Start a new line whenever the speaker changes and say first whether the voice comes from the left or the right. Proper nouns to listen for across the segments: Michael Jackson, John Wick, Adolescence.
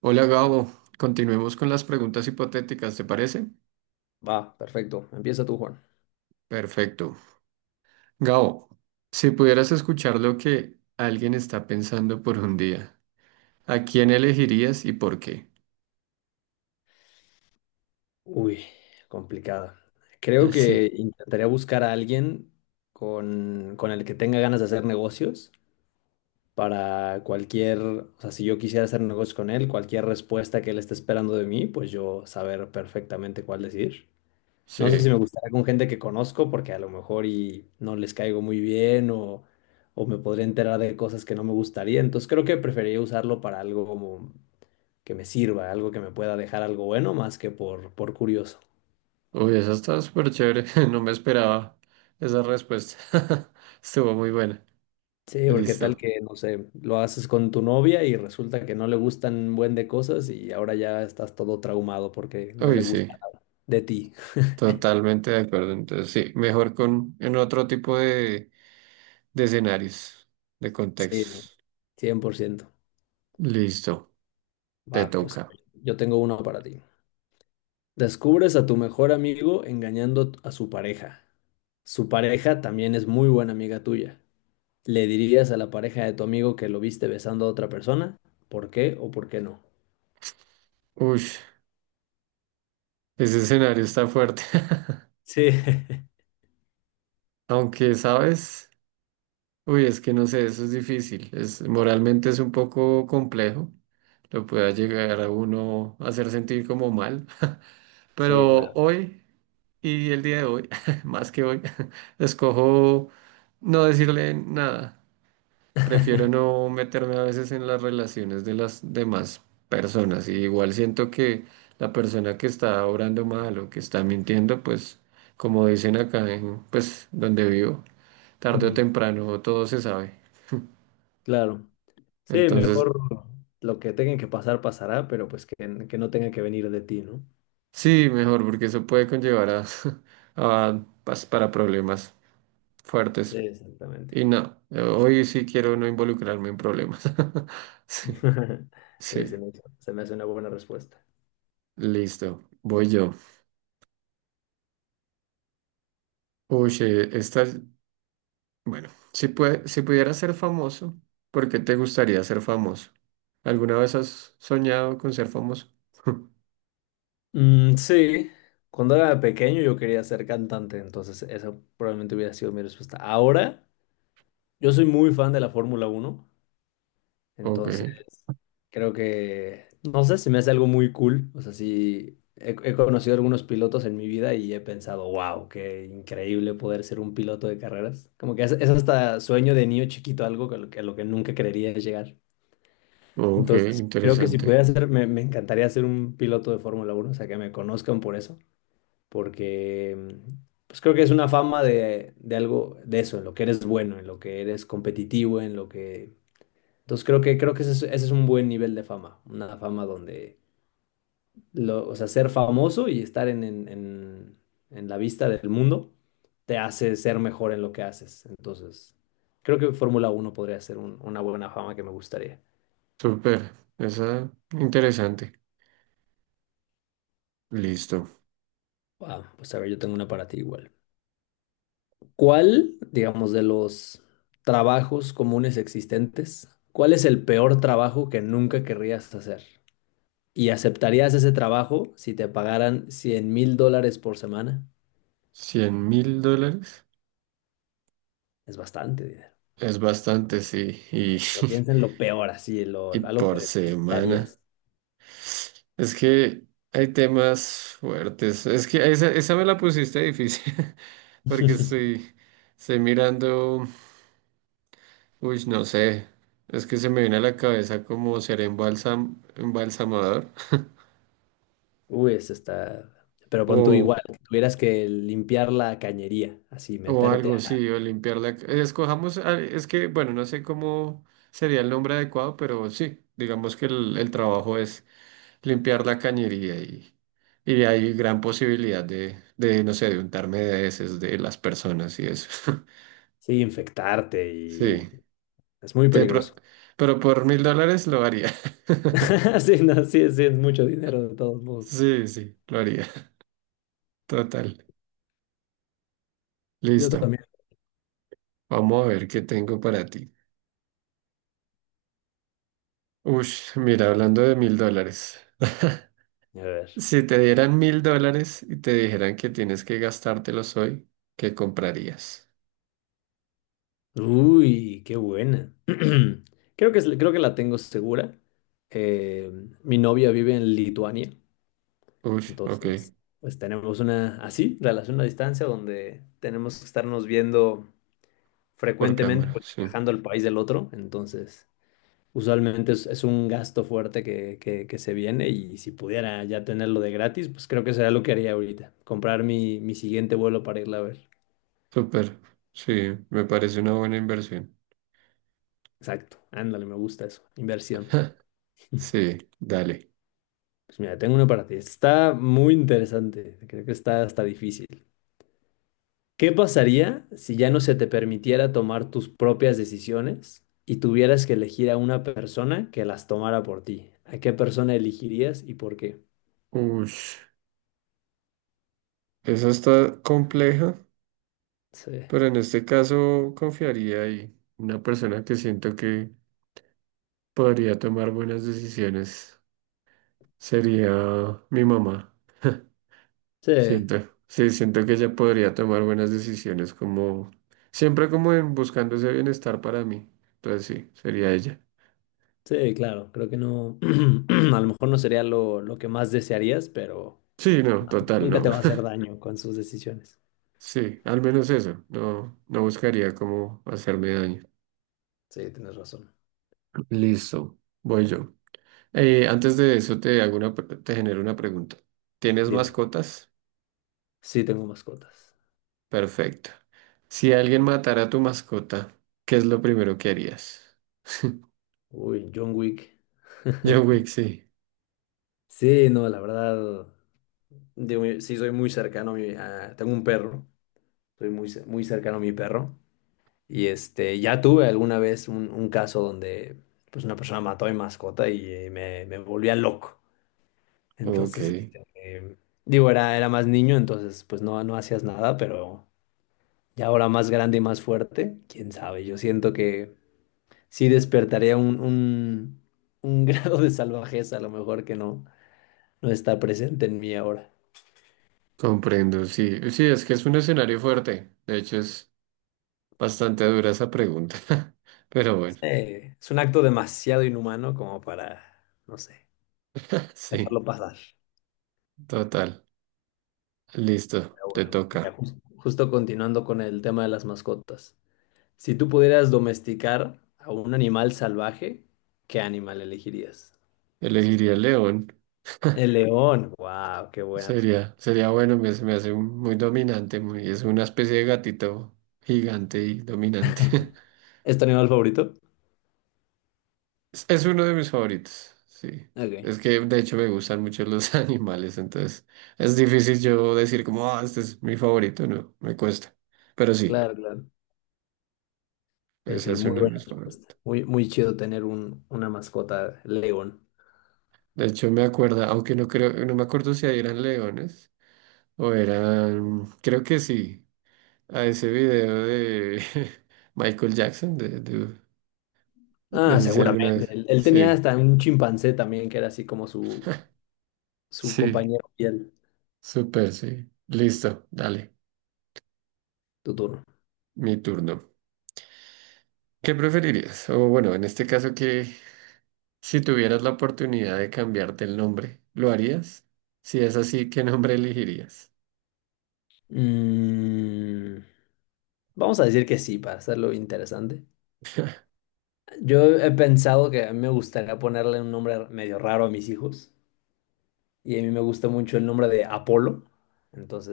right: Hola Gabo, continuemos con las preguntas hipotéticas, ¿te parece?
left: Va, perfecto. Empieza tú, Juan.
right: Perfecto. Gabo, si pudieras escuchar lo que alguien está pensando por un día, ¿a quién elegirías y por qué?
left: Uy, complicada. Creo que
right: Sí,
left: intentaría buscar a alguien con el que tenga ganas de hacer negocios para cualquier, o sea, si yo quisiera hacer negocios con él, cualquier respuesta que él esté esperando de mí, pues yo saber perfectamente cuál decir. No sé
right: sí.
left: si me gustaría con gente que conozco, porque a lo mejor y no les caigo muy bien o me podría enterar de cosas que no me gustaría. Entonces creo que preferiría usarlo para algo como que me sirva, algo que me pueda dejar algo bueno más que por curioso.
right: Uy, esa está súper chévere, no me esperaba esa respuesta. Estuvo muy buena.
left: Sí, porque tal
right: Listo.
left: que, no sé, lo haces con tu novia y resulta que no le gustan buen de cosas y ahora ya estás todo traumado porque no le
right: Uy,
left: gusta
right: sí,
left: nada de ti.
right: totalmente de acuerdo. Entonces, sí, mejor con en otro tipo de escenarios, de
left: Sí, no,
right: contextos.
left: 100%.
right: Listo, te
left: Va, pues
right: toca.
left: yo tengo uno para ti. Descubres a tu mejor amigo engañando a su pareja. Su pareja también es muy buena amiga tuya. ¿Le dirías a la pareja de tu amigo que lo viste besando a otra persona? ¿Por qué o por qué no?
right: Uy. Ese escenario está fuerte.
left: Sí.
right: Aunque, ¿sabes? Uy, es que no sé, eso es difícil. Es, moralmente es un poco complejo. Lo pueda llegar a uno a hacer sentir como mal.
left: Sí,
right: Pero
left: claro.
right: hoy y el día de hoy, más que hoy, escojo no decirle nada. Prefiero no meterme a veces en las relaciones de las demás personas. Y igual siento que la persona que está obrando mal o que está mintiendo, pues como dicen pues donde vivo, tarde o
left: Ujú,
right: temprano todo se sabe.
left: claro. Sí,
right: Entonces,
left: mejor lo que tengan que pasar, pasará, pero pues que no tenga que venir de ti, ¿no?
right: sí, mejor porque eso puede conllevar para problemas
left: Sí,
right: fuertes.
left: exactamente.
right: Y no, hoy sí quiero no involucrarme en problemas. Sí,
left: Sí,
right: sí,
left: se me hace una buena respuesta.
right: listo, voy yo. Uy, si pudieras ser famoso, ¿por qué te gustaría ser famoso? ¿Alguna vez has soñado con ser famoso?
left: Mm, sí, cuando era pequeño yo quería ser cantante, entonces esa probablemente hubiera sido mi respuesta. Ahora, yo soy muy fan de la Fórmula Uno.
right: Ok,
left: Entonces, creo que, no sé, se me hace algo muy cool. O sea, sí, he conocido algunos pilotos en mi vida y he pensado, wow, qué increíble poder ser un piloto de carreras. Como que es hasta sueño de niño chiquito, algo que, a lo que nunca creería llegar.
right: ok,
left: Entonces, creo que si
right: interesante.
left: pudiera ser, me encantaría ser un piloto de Fórmula uno, o sea, que me conozcan por eso, porque pues creo que es una fama de algo de eso, en lo que eres bueno, en lo que eres competitivo, en lo que entonces creo que, ese es, un buen nivel de fama, una fama donde, lo, o sea, ser famoso y estar en la vista del mundo te hace ser mejor en lo que haces. Entonces, creo que Fórmula uno podría ser una buena fama que me gustaría.
right: Súper, esa interesante. Listo.
left: Ah, pues a ver, yo tengo una para ti igual. ¿Cuál, digamos, de los trabajos comunes existentes, cuál es el peor trabajo que nunca querrías hacer? ¿Y aceptarías ese trabajo si te pagaran $100,000 por semana?
right: $100,000
left: Es bastante dinero.
right: es bastante, sí. Y,
left: Pero piensa en lo peor, así, lo,
right: y
left: algo que
right: por semana.
left: detestarías.
right: Es que hay temas fuertes. Es que esa me la pusiste difícil porque estoy mirando. Uy, no sé. Es que se me viene a la cabeza como ser embalsamador
left: Uy, eso está. Pero pon tú
right: o,
left: igual, que tuvieras que limpiar la cañería, así, meterte a.
right: sí, o limpiar la... Escojamos, ah, es que, bueno, no sé cómo sería el nombre adecuado, pero sí, digamos que el trabajo es limpiar la cañería y hay gran posibilidad de no sé, de untarme de heces de las personas y eso.
left: Sí, infectarte y.
right: Sí,
left: Es muy
right: Te pro-
left: peligroso.
right: pero por $1,000 lo haría.
left: Sí, no, sí, sí, es mucho dinero de todos modos.
right: Sí, lo haría. Total.
left: Yo
right: Listo.
left: también.
right: Vamos a ver qué tengo para ti. Ush, mira, hablando de $1,000.
left: A ver.
right: Si te dieran $1,000 y te dijeran que tienes que gastártelos hoy, ¿qué comprarías?
left: Uy, qué buena. Creo que, creo que la tengo segura. Eh, mi novia vive en Lituania.
right: Ush, ok,
left: Entonces, pues tenemos una así, relación a distancia, donde tenemos que estarnos viendo
right: por
left: frecuentemente,
right: cámara,
left: pues
right: sí.
left: viajando al país del otro. Entonces, usualmente es un gasto fuerte que se viene y si pudiera ya tenerlo de gratis, pues creo que sería lo que haría ahorita, comprar mi siguiente vuelo para irla a ver.
right: Súper, sí, me parece una buena inversión.
left: Exacto, ándale, me gusta eso, inversión.
right: Sí, dale.
left: Pues mira, tengo una para ti. Está muy interesante, creo que está hasta difícil. ¿Qué pasaría si ya no se te permitiera tomar tus propias decisiones y tuvieras que elegir a una persona que las tomara por ti? ¿A qué persona elegirías y por qué?
right: Ush, esa está compleja,
left: Sí,
right: pero en este caso confiaría ahí. Una persona que siento que podría tomar buenas decisiones sería mi mamá.
left: sí,
right: Sí, siento que ella podría tomar buenas decisiones como, siempre como en buscando ese bienestar para mí. Entonces sí, sería ella.
left: sí, claro. Creo que no, a lo mejor no sería lo que más desearías, pero
right: Sí, no,
left: ah,
right: total,
left: nunca
right: no.
left: te va a hacer daño con sus decisiones.
right: Sí, al menos eso. No buscaría cómo hacerme daño.
left: Sí, tienes razón.
right: Listo, voy yo. Antes de eso te hago te genero una pregunta. ¿Tienes
left: Dime.
right: mascotas?
left: Sí, tengo mascotas.
right: Perfecto. Si alguien matara a tu mascota, ¿qué es lo primero que harías?
left: Uy, John Wick.
right: John Wick, sí.
left: Sí, no, la verdad, digo, sí soy muy cercano a mi, tengo un perro. Soy muy, muy cercano a mi perro. Y este, ya tuve alguna vez un caso donde pues una persona mató a mi mascota y me volvía loco.
right: Ok.
left: Entonces, este, digo, era más niño, entonces pues no, no hacías nada, pero ya ahora más grande y más fuerte, quién sabe, yo siento que sí despertaría un grado de salvajeza a lo mejor que no, no está presente en mí ahora.
right: Comprendo, sí, sí, es que es un escenario fuerte. De hecho, es bastante dura esa pregunta. Pero bueno,
left: Sí, es un acto demasiado inhumano como para, no sé,
right: sí,
left: dejarlo pasar.
right: total. Listo,
left: Pero
right: te
left: bueno, ya
right: toca.
left: justo continuando con el tema de las mascotas. Si tú pudieras domesticar a un animal salvaje, ¿qué animal elegirías?
right: Elegiría el león.
left: El león. Wow, qué buena respuesta.
right: Sería bueno, me, se me hace muy dominante, muy, es una especie de gatito gigante y dominante.
left: ¿Es tu animal favorito?
right: Es uno de mis favoritos, sí.
left: Ok,
right: Es que de hecho me gustan mucho los animales, entonces es difícil yo decir como, ah, este es mi favorito, no, me cuesta. Pero sí,
left: claro, claro. Pero
right: ese
left: sí,
right: es
left: muy
right: uno de
left: buena
right: mis
left: respuesta.
right: favoritos.
left: Muy, muy chido tener un, una mascota león.
right: De hecho, me acuerdo, aunque no creo, no me acuerdo si ahí eran leones o eran, creo que sí, a ese video de Michael Jackson, no
left: Ah,
right: sé si alguna
left: seguramente.
right: vez.
left: Él
right: Sí,
left: tenía hasta un chimpancé también, que era así como su
right: sí,
left: compañero fiel.
right: súper, sí. Listo, dale,
left: Tu turno.
right: mi turno. ¿Qué preferirías? O bueno, en este caso que si tuvieras la oportunidad de cambiarte el nombre, ¿lo harías? Si es así, ¿qué nombre elegirías?
left: Mm, vamos a decir que sí, para hacerlo interesante. Yo he pensado que a mí me gustaría ponerle un nombre medio raro a mis hijos y a mí me gusta mucho el nombre de Apolo.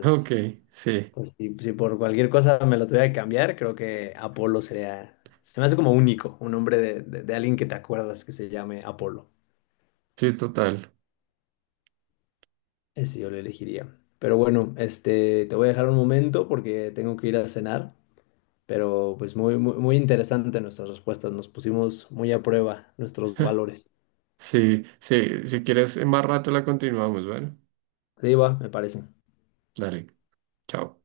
right: Ok, sí,
left: pues si, si por cualquier cosa me lo tuviera que cambiar, creo que Apolo sería, se me hace como único, un nombre de, de alguien que te acuerdas que se llame Apolo.
right: sí, total.
left: Ese yo lo elegiría. Pero bueno, este, te voy a dejar un momento porque tengo que ir a cenar, pero pues muy, muy, muy interesante nuestras respuestas, nos pusimos muy a prueba nuestros valores.
right: Sí, si quieres, en más rato la continuamos, ¿vale?
left: Sí, va, me parece.
right: Dale, chao.